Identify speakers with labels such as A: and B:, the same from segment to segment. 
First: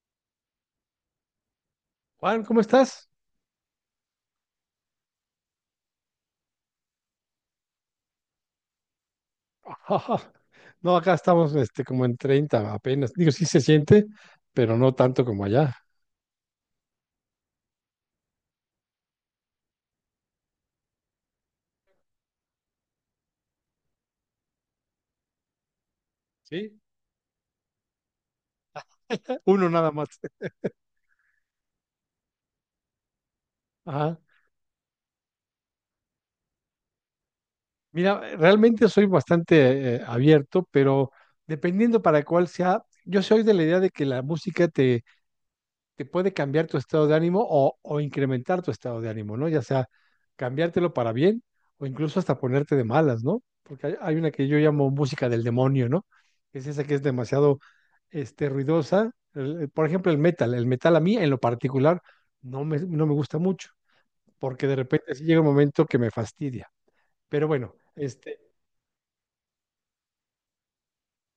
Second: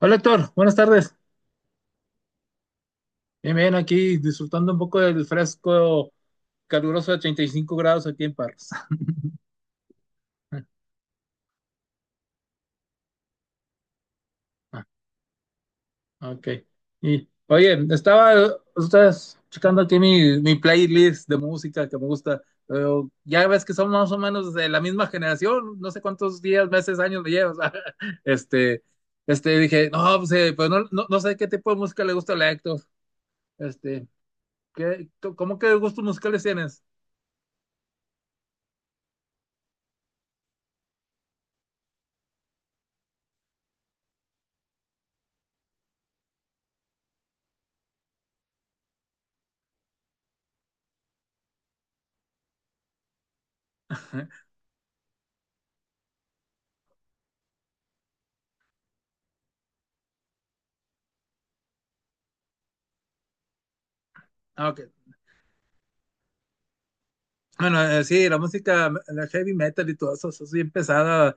A: Hola Héctor, buenas tardes.
B: Juan, ¿cómo estás?
A: Bien, bien, aquí disfrutando un poco del fresco caluroso de 35 grados aquí en Parras.
B: No, acá estamos como en 30 apenas. Digo, sí se siente, pero no tanto como allá.
A: Ah, ok. Y, oye, estaba ustedes checando aquí mi playlist de música que me gusta. Pero ya ves que somos más o menos de la misma generación, no sé cuántos días,
B: Sí,
A: meses, años me llevas. Este,
B: uno
A: dije,
B: nada más.
A: no, pues, pues no sé qué tipo de música le gusta a la Héctor. Este,
B: Ajá.
A: ¿qué, ¿cómo qué gustos musicales tienes?
B: Mira, realmente soy bastante abierto, pero dependiendo para cuál sea, yo soy de la idea de que la música te puede cambiar tu estado de ánimo o incrementar tu estado de ánimo, ¿no? Ya sea cambiártelo para bien o incluso hasta ponerte de malas, ¿no? Porque hay una que yo llamo música del demonio, ¿no? Es esa que es demasiado ruidosa. Por ejemplo, el metal. El metal a mí, en lo particular, no me gusta mucho, porque
A: Ah,
B: de
A: ok.
B: repente sí llega un momento que me fastidia. Pero bueno,
A: Bueno, sí, la
B: este,
A: música, la heavy metal y todo eso, eso es bien pesada.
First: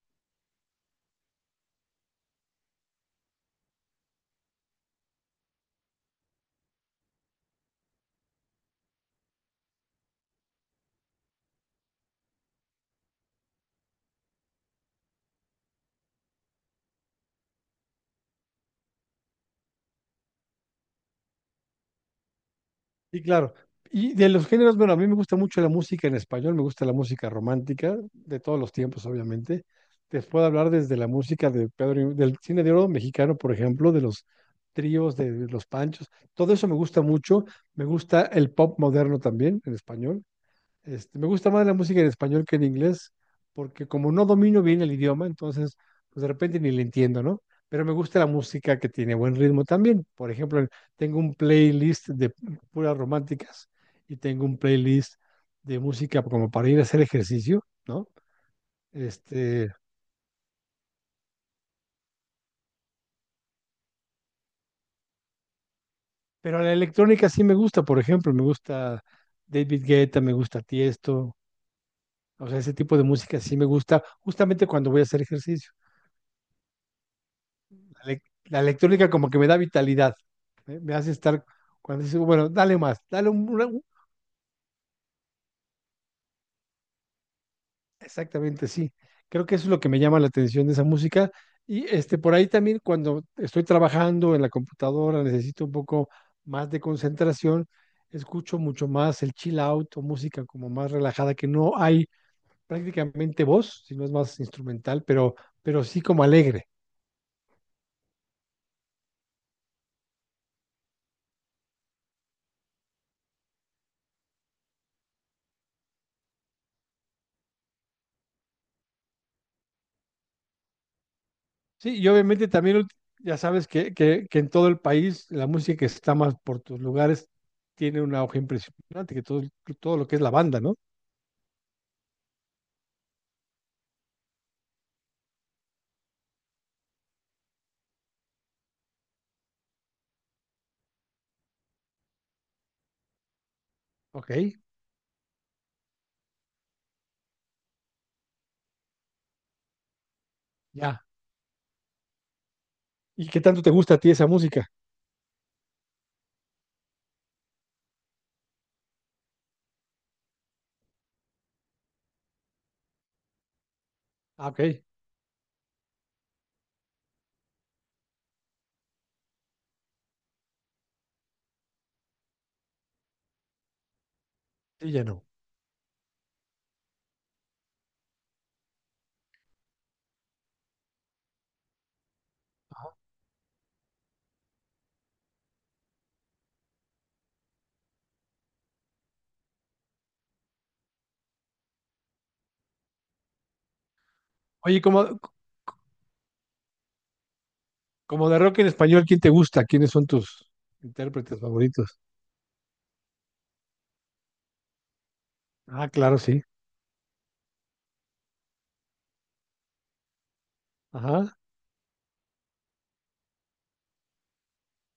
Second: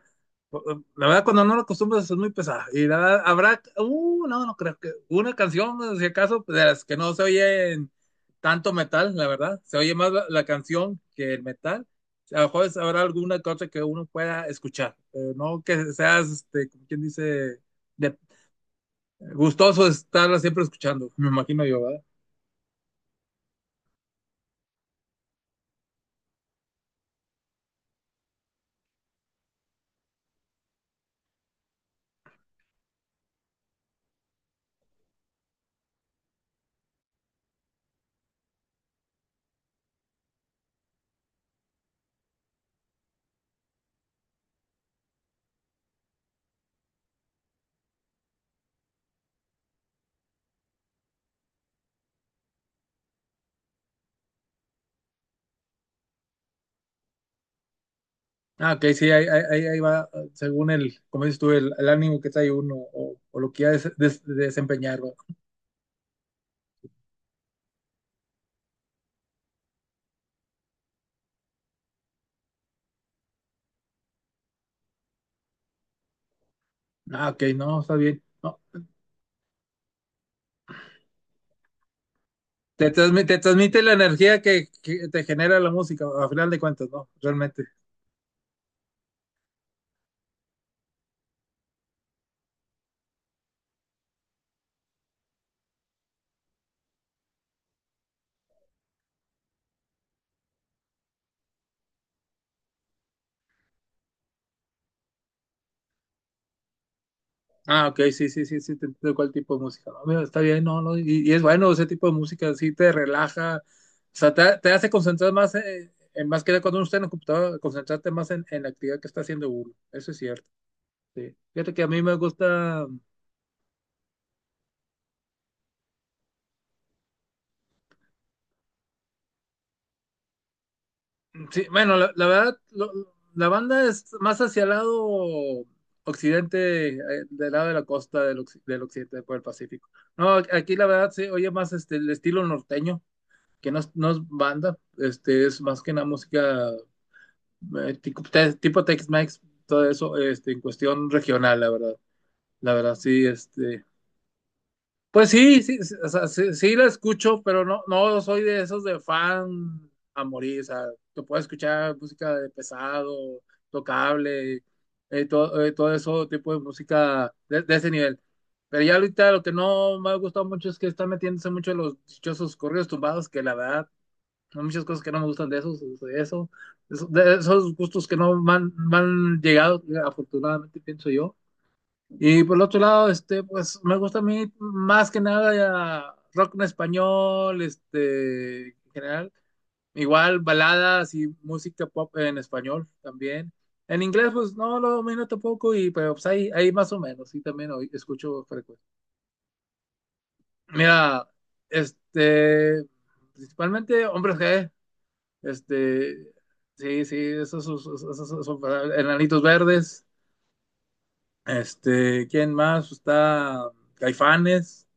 A: La verdad, cuando no lo acostumbras es muy pesada. Y la verdad, habrá, no, no creo que una canción, pues, si acaso, pues, de las que no se oye en tanto metal, la verdad. Se oye más la canción que el metal. A lo mejor habrá alguna cosa que uno pueda escuchar, pero no que seas, este, como quien dice, de- gustoso estarla siempre escuchando, me imagino yo.
B: sí, claro. Y de los géneros, bueno, a mí me gusta mucho la música en español, me gusta la música romántica, de todos los tiempos, obviamente. Te puedo hablar desde la música de Pedro, del cine de oro mexicano, por ejemplo, de los tríos, de los panchos. Todo eso me gusta mucho. Me gusta el pop moderno también, en español. Este, me gusta más la música en español que en inglés, porque como no domino bien el idioma, entonces, pues de repente ni le entiendo, ¿no? Pero me gusta la música que tiene buen ritmo también. Por ejemplo, tengo un playlist de puras románticas y tengo un playlist de música como para ir a hacer ejercicio, ¿no?
A: Ah, ok, sí, ahí, ahí, ahí
B: Este,
A: ahí va, según el, como dices tú, el ánimo que trae uno o lo que ya desempeñar, ¿verdad?
B: pero la electrónica sí me gusta, por ejemplo, me gusta David Guetta, me gusta Tiesto, o sea, ese tipo de música sí me gusta justamente cuando voy a hacer ejercicio.
A: Ah, ok, no, está bien.
B: La
A: No,
B: electrónica como que me da vitalidad, ¿eh? Me hace estar, cuando dice, bueno, dale más, dale
A: te transmite
B: un-".
A: la energía que te genera la música, a final de cuentas, ¿no? Realmente.
B: Exactamente, sí. Creo que eso es lo que me llama la atención de esa música. Y este, por ahí también cuando estoy trabajando en la computadora, necesito un poco más de concentración, escucho mucho más el chill out o música como más relajada, que no hay prácticamente voz, sino es más instrumental, pero sí como alegre.
A: Ah, ok, sí, te entiendo cuál tipo de música. No, mira, está bien, no, no, y es bueno ese tipo de música, sí te relaja, o sea, te hace concentrar más, en, más que nada cuando uno está en la computadora, concentrarte más en la actividad que está haciendo uno. Eso es cierto, sí. Fíjate que a
B: Sí,
A: mí
B: y
A: me
B: obviamente también
A: gusta.
B: ulti- ya sabes que en todo el país la música que está más por tus lugares tiene una hoja impresionante, que todo lo que es la banda, ¿no?
A: Sí, bueno, la verdad, la banda es más hacia el lado occidente, del lado de la costa del, del occidente por el Pacífico. No, aquí la verdad se oye más este, el estilo norteño, que no es, no es
B: Ok,
A: banda, este, es más que una música tipo, tipo Tex-Mex, todo eso, este, en
B: ya.
A: cuestión regional, la verdad. La verdad, sí,
B: ¿Y qué tanto te
A: este,
B: gusta a ti esa música?
A: pues sí, sí, sí, o sea, sí, sí la escucho, pero no, no soy de esos de fan a morir. O sea, te puedo escuchar música de pesado,
B: Ah, ok,
A: tocable, todo eso tipo de música de ese nivel. Pero ya ahorita lo que no me ha gustado mucho es que están metiéndose mucho en los dichosos corridos tumbados, que la verdad, hay muchas
B: sí,
A: cosas
B: ya
A: que no
B: no.
A: me gustan de esos, de eso, de esos gustos que no me han me han llegado, afortunadamente pienso yo. Y por el otro lado, este, pues me gusta a mí más que nada ya rock en español, este, en general, igual baladas y música pop en español también. En inglés, pues no
B: Oye,
A: lo domino tampoco, y pero pues ahí, ahí más o menos, sí también hoy
B: como de
A: escucho
B: rock en
A: frecuente.
B: español, ¿quién te gusta? ¿Quiénes son tus
A: Mira,
B: intérpretes favoritos?
A: este, principalmente Hombres G,
B: Ah, claro,
A: este,
B: sí.
A: sí, sí, esos son Enanitos Verdes,
B: Ajá,
A: este, ¿quién más? Está Caifanes.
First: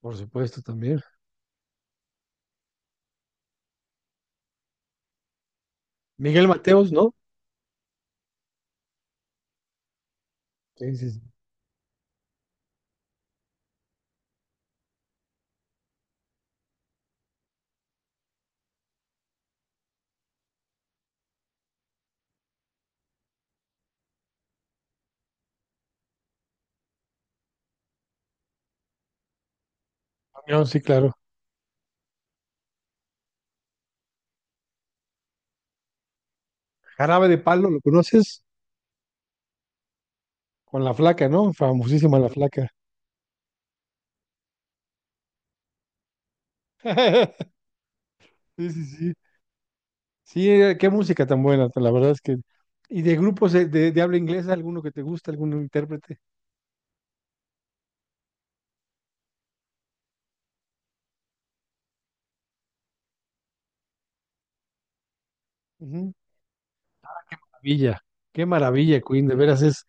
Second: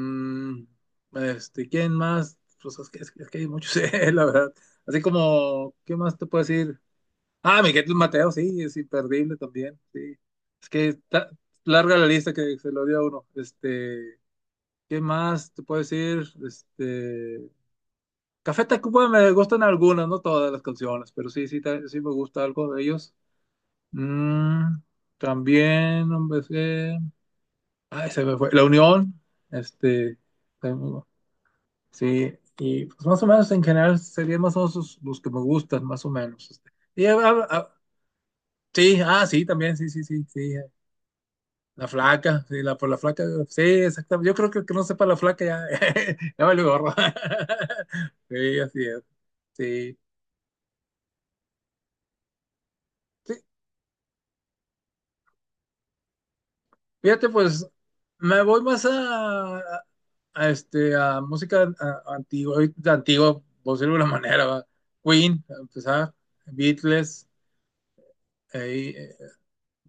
B: por supuesto también.
A: este, ¿quién más? Pues es que hay muchos, la verdad. Así como, ¿qué más te puedo
B: Miguel
A: decir?
B: Mateos, ¿no?
A: Ah, Miguel Mateo, sí, es imperdible también, sí. Es que
B: Sí, sí, sí.
A: larga la lista que se lo dio a uno. Este, ¿qué más te puedo decir? Este, Café Tacuba me gustan algunas, no todas las canciones, pero sí, sí, sí me gusta algo de ellos. Mm, también, hombre, sí. Ay, se me fue. La Unión, este,
B: No, sí, claro.
A: sí y pues más o menos en general serían más o menos los que me gustan, más o menos, este. Y,
B: Jarabe de Palo, ¿lo conoces?
A: sí, ah, sí, también, sí, sí, sí, sí.
B: Con la flaca, ¿no?
A: La
B: Famosísima la
A: flaca, sí,
B: flaca.
A: la, por la flaca, sí, exactamente. Yo creo que el que no sepa la flaca ya, ya vale gorro. Sí,
B: Sí, sí,
A: así es.
B: sí.
A: Sí.
B: Sí, qué música tan buena, la verdad es que... ¿Y de
A: Sí,
B: grupos de habla inglesa, alguno que te gusta, algún intérprete?
A: fíjate, pues me voy más a este, a música antigua, ahorita antigua, por decirlo de alguna manera, ¿va? Queen, a
B: Ujú.
A: empezar, Beatles,
B: Maravilla, qué
A: eh, y,
B: maravilla,
A: eh,
B: Queen, de veras es...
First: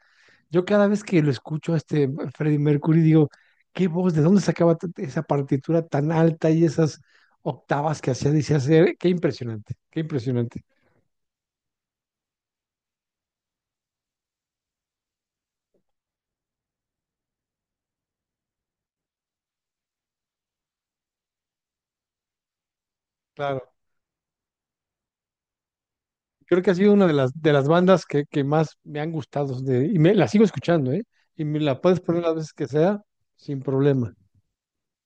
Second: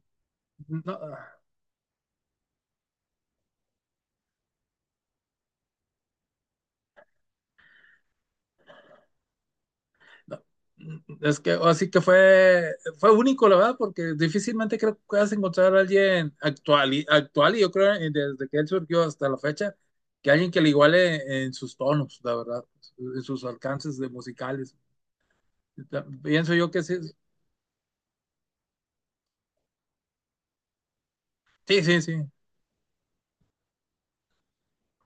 B: Yo cada vez
A: no.
B: que lo escucho a este Freddie Mercury digo, qué voz, ¿de dónde sacaba t- esa partitura tan alta y esas octavas que hacía? Dice hacer, qué impresionante, qué
A: No,
B: impresionante.
A: mm, es que así que fue, fue único, la verdad, porque difícilmente creo que puedas encontrar a alguien actual y, actual, y yo creo desde que él surgió hasta la fecha, que alguien que le iguale en sus tonos, la verdad, en sus
B: Claro.
A: alcances de musicales. Ya, pienso
B: Creo
A: yo
B: que ha
A: que
B: sido
A: sí,
B: una de de las bandas que más me han gustado de- y me, la sigo escuchando, ¿eh? Y me la
A: sí,
B: puedes
A: sí,
B: poner
A: sí,
B: las veces que sea sin problema.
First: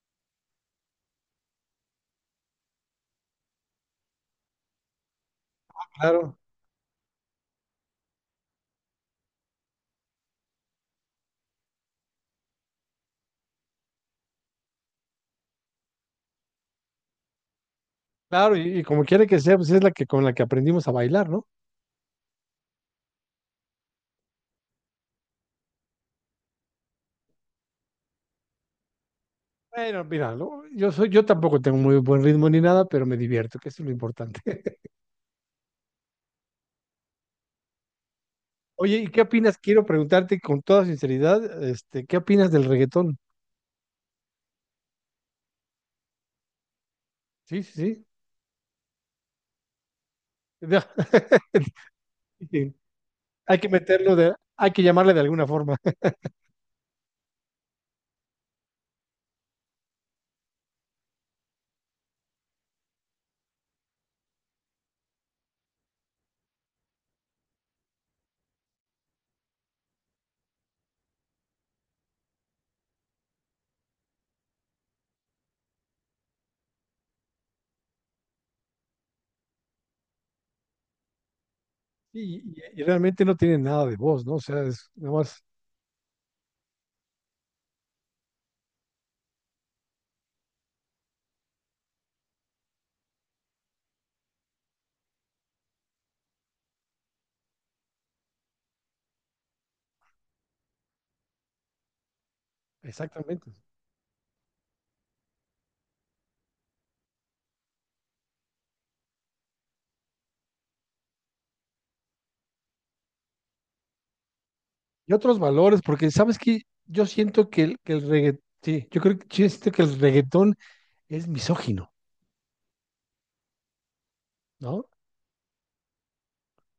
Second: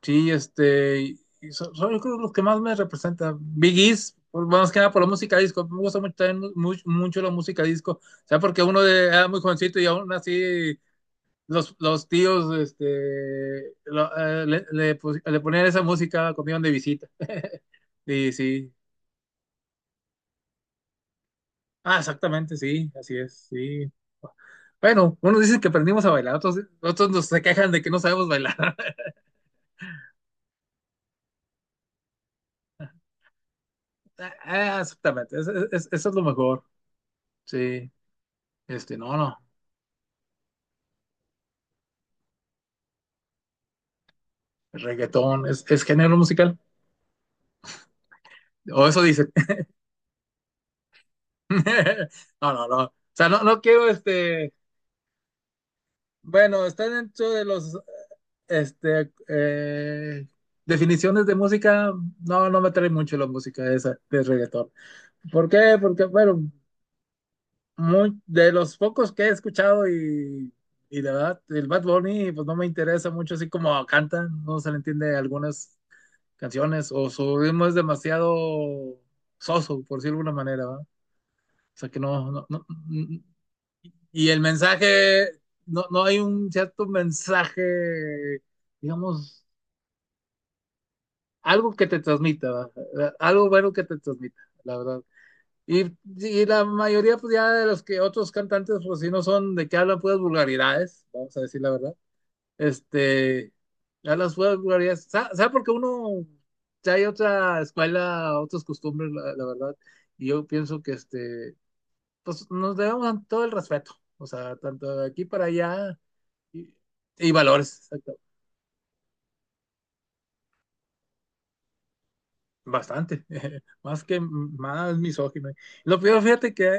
A: sí, este, y son, son, yo creo los que más me representan Biggies, más que nada por la música disco, me gusta mucho,
B: Claro.
A: también mucho, mucho la música disco, o sea, porque uno era muy jovencito y aún así los tíos este, le ponían esa música cuando iban de visita. Y
B: Claro,
A: sí.
B: y como quiera que sea, pues es la que con la que aprendimos a bailar, ¿no?
A: Ah, exactamente, sí, así es, sí. Bueno, unos dicen que aprendimos a bailar, otros, otros nos se quejan de que no sabemos bailar.
B: Bueno, mira, lo- yo soy, yo tampoco tengo muy buen ritmo ni nada, pero me divierto, que eso es lo importante.
A: Ah, exactamente, eso es lo mejor. Sí, este,
B: Oye, ¿y
A: no,
B: qué
A: no,
B: opinas? Quiero preguntarte con toda sinceridad, este, ¿qué opinas del reggaetón?
A: el reggaetón es género musical,
B: Sí, sí, sí.
A: o eso dicen.
B: Ya.
A: No, no,
B: Sí,
A: no, o sea, no,
B: hay
A: no
B: que
A: quiero,
B: meterlo de,
A: este,
B: hay que llamarle de alguna forma.
A: bueno, está dentro de los este, definiciones de música, no, no me trae mucho la música esa de reggaetón. ¿Por qué? Porque, bueno, muy, de los pocos que he escuchado y de verdad, el Bad Bunny, pues no me interesa mucho, así como canta, no se le entiende algunas canciones, o su ritmo es demasiado soso, por decirlo de alguna manera, ¿va? O sea que no, no, no,
B: Y realmente no tiene nada de voz,
A: y
B: ¿no?
A: el
B: O sea, es nada
A: mensaje,
B: más,
A: no, no hay un cierto mensaje, digamos, algo que te transmita, ¿va? Algo bueno que te transmita, la verdad. Y, la mayoría, pues ya de los que otros cantantes, pues si no son de que hablan puras vulgaridades, vamos a decir la verdad.
B: exactamente.
A: Este, ya las puras vulgaridades, ¿sabes? ¿Sabe? Porque uno, ya hay otra escuela, otras costumbres, la verdad. Y yo pienso que, este, pues nos debemos todo el respeto, o sea, tanto de
B: Y
A: aquí
B: otros
A: para
B: valores,
A: allá
B: porque sabes que
A: y,
B: yo
A: y
B: siento que
A: valores,
B: que el
A: exactamente.
B: reggaetón, sí, yo creo que yo siento que el reggaetón es misógino,
A: Bastante, más que
B: ¿no?
A: más misógino. Lo peor, fíjate que,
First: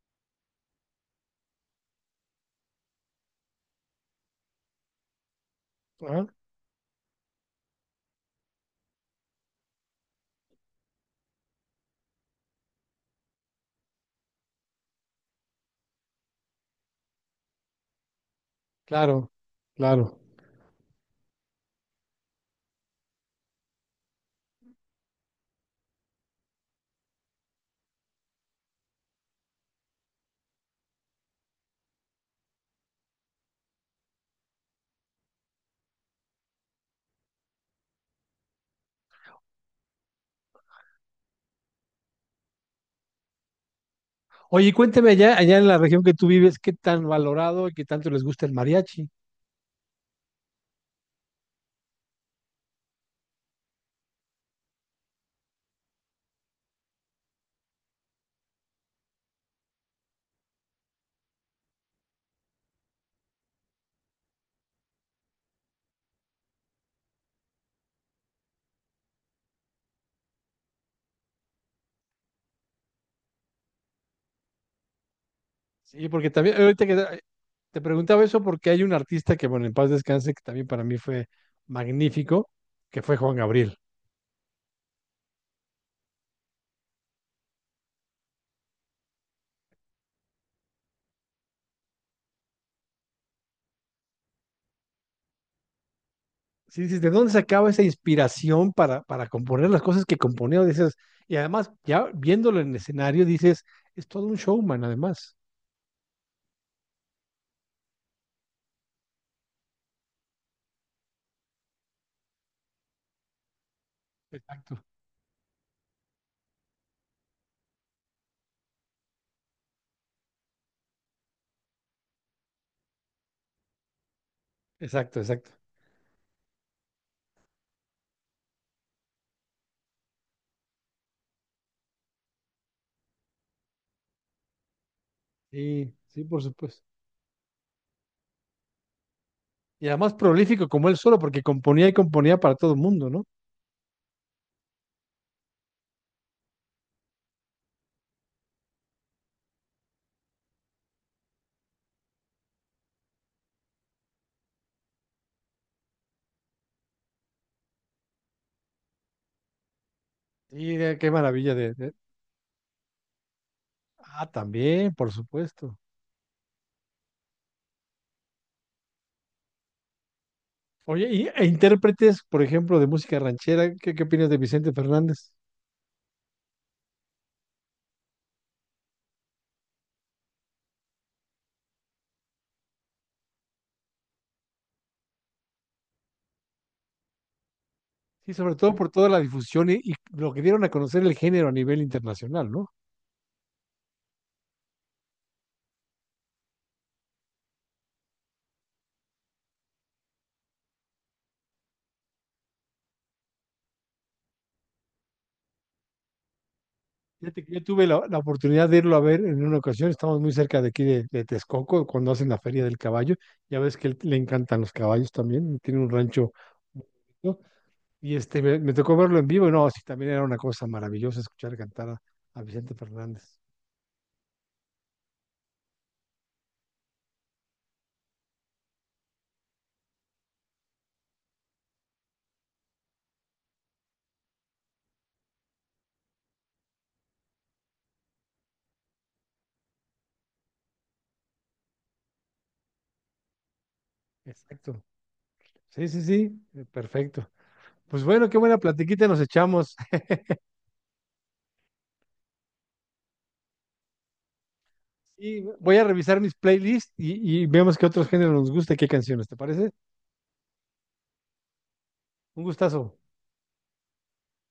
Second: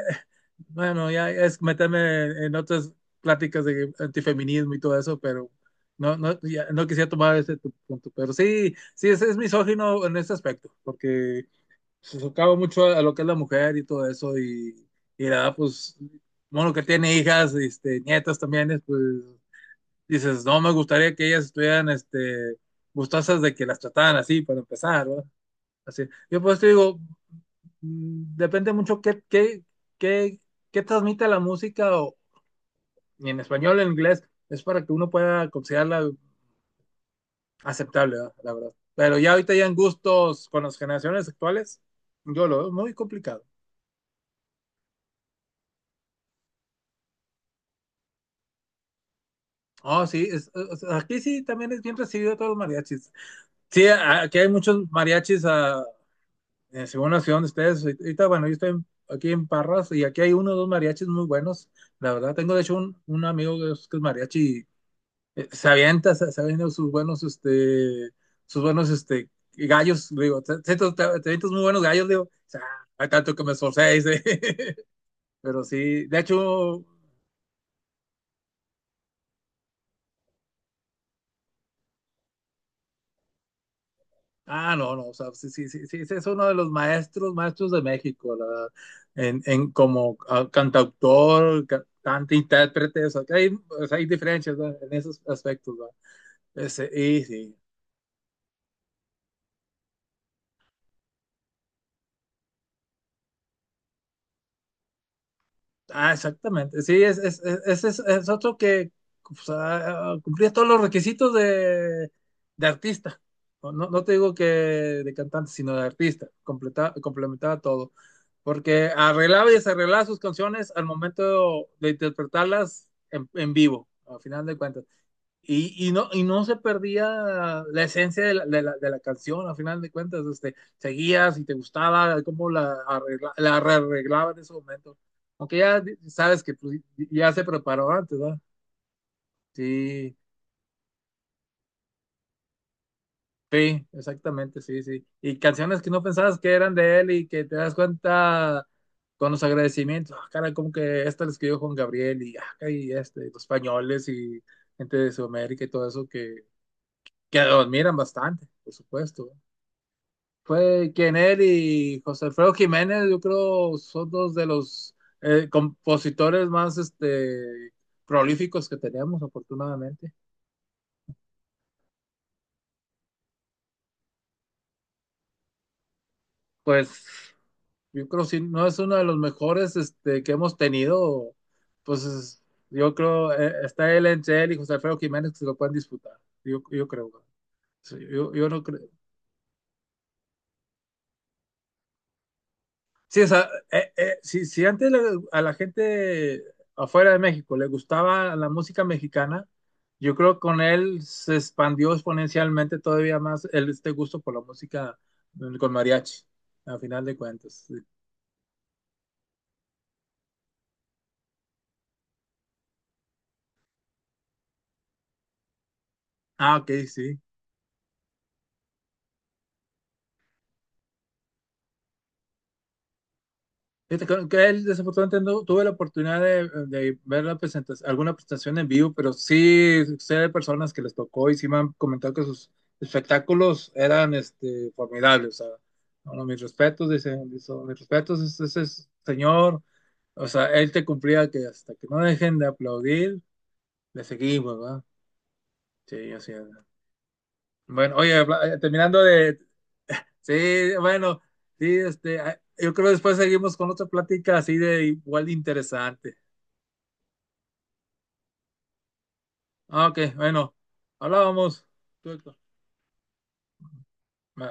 A: bueno, ya es meterme en otras pláticas de antifeminismo y todo eso, pero no,
B: Ah,
A: no, ya no quisiera tomar ese tu punto. Pero sí, sí, es misógino en ese aspecto, porque se socava mucho a lo que es la mujer y todo eso, y la verdad, pues, bueno, que tiene hijas, este, nietas también, es, pues,
B: claro, claro.
A: dices, no me gustaría que ellas estuvieran, este, gustosas de que las trataran así para empezar, ¿verdad? Así. Yo pues te digo, mm, depende mucho qué, qué, qué, qué transmite la música o y en español o en inglés. Es para que uno pueda considerarla aceptable, ¿verdad? La verdad. Pero ya ahorita ya en gustos con las generaciones actuales, yo lo veo muy complicado.
B: Oye, y cuénteme allá, allá en la región que tú vives, ¿qué tan valorado y qué tanto les gusta el mariachi?
A: Oh, sí, aquí sí también es bien recibido todos los mariachis. Sí, aquí hay muchos mariachis, ah, según la ciudad de ustedes. Ahorita, bueno, yo estoy aquí en Parras y aquí hay 1 o 2 mariachis muy buenos. La verdad, tengo de hecho un amigo que es mariachi se avienta, se avienta sus buenos, este, gallos, digo, te avientas muy buenos gallos, digo, o sea, hay tanto que me esforcé, dice. Pero sí,
B: Sí,
A: de
B: porque también,
A: hecho,
B: ahorita que te preguntaba eso porque hay un artista que, bueno, en paz descanse, que también para mí fue magnífico, que fue Juan Gabriel.
A: ah, no, no, o sea, sí, sí, sí, sí, ese es uno de los maestros, maestros de México, la verdad, en como ah, cantautor, cantante, intérprete, o sea, que hay, o sea, hay diferencias, ¿verdad? En esos aspectos, ¿verdad?
B: Sí,
A: Ese,
B: dices, ¿de
A: y
B: dónde
A: sí,
B: sacaba esa inspiración para componer las cosas que componía? Dices, y además, ya viéndolo en escenario, dices, es todo un showman, además.
A: ah, exactamente. Sí, es otro que pues, ah, cumplía todos los requisitos de artista. No, no te digo que
B: Exacto.
A: de cantante, sino de artista. Complementaba todo. Porque arreglaba y desarreglaba sus canciones al momento de interpretarlas en vivo, al final de cuentas.
B: Exacto, exacto.
A: Y no se perdía la esencia de la, de la, de la canción, a final de cuentas, este, seguías y te gustaba cómo la, arregla, la arreglaba en ese momento. Aunque ya
B: Sí, sí,
A: sabes
B: por
A: que pues,
B: supuesto.
A: ya se preparó antes, ¿verdad?
B: Y además
A: Sí,
B: prolífico como él solo, porque componía y componía para todo el mundo, ¿no?
A: sí, exactamente, sí, sí. Y canciones que no pensabas que eran de él y que te das cuenta con los agradecimientos, ah, cara, como que esta la escribió Juan Gabriel y, ah, y este, los españoles y gente de Sudamérica y todo eso que lo admiran bastante, por supuesto. ¿No?
B: Y
A: Fue
B: qué
A: quien él
B: maravilla
A: y José Alfredo Jiménez, yo creo, son
B: ah,
A: dos de
B: también,
A: los
B: por supuesto.
A: compositores más este, prolíficos que teníamos afortunadamente.
B: Oye, intérpretes, por ejemplo, de música ranchera, ¿qué opinas de Vicente Fernández?
A: Pues yo creo si no es uno de los mejores este, que hemos tenido, pues yo creo, está él entre él y José Alfredo Jiménez que se lo pueden disputar. Yo creo. Sí, yo,
B: Sí,
A: yo
B: sobre
A: no
B: todo
A: creo.
B: por toda la difusión y lo que dieron a conocer el género a nivel internacional, ¿no?
A: Sí, o sea, si, si antes a la gente afuera de México le gustaba la música mexicana, yo creo que con él se expandió exponencialmente todavía más el, este gusto por la música mm, con mariachi, a final de
B: Fíjate que yo
A: cuentas. Sí.
B: tuve la oportunidad de irlo a ver en una ocasión, estamos muy cerca de aquí de Texcoco, cuando hacen la Feria del Caballo, ya ves que él- le encantan los caballos también, tiene un rancho.
A: Ah, ok, sí.
B: Y este, me tocó verlo en vivo, y no, sí, también era una cosa maravillosa escuchar cantar a Vicente Fernández.
A: Fíjate que él, desafortunadamente no tuve la oportunidad de ver la presentación, alguna presentación en vivo, pero sí sé de personas que les tocó y sí me han comentado que sus espectáculos eran este, formidables. O sea, bueno, mis respetos, dicen, dicen, mis respetos, ese, señor, o sea, él te cumplía que hasta que no dejen de aplaudir, le seguimos,
B: Exacto.
A: ¿verdad?
B: Sí, sí,
A: Sí, así
B: sí,
A: es.
B: perfecto.
A: Bueno,
B: Pues
A: oye,
B: bueno, qué buena
A: terminando
B: platiquita nos
A: de,
B: echamos.
A: sí, bueno, sí, este, ah, yo creo que después seguimos con otra plática así de igual de
B: Y voy a
A: interesante.
B: revisar mis playlists y vemos qué otros géneros nos gusta y qué canciones, ¿te parece?
A: Ah, ok, bueno, hablábamos. Tú, Héctor.
B: Un gustazo.
A: Va.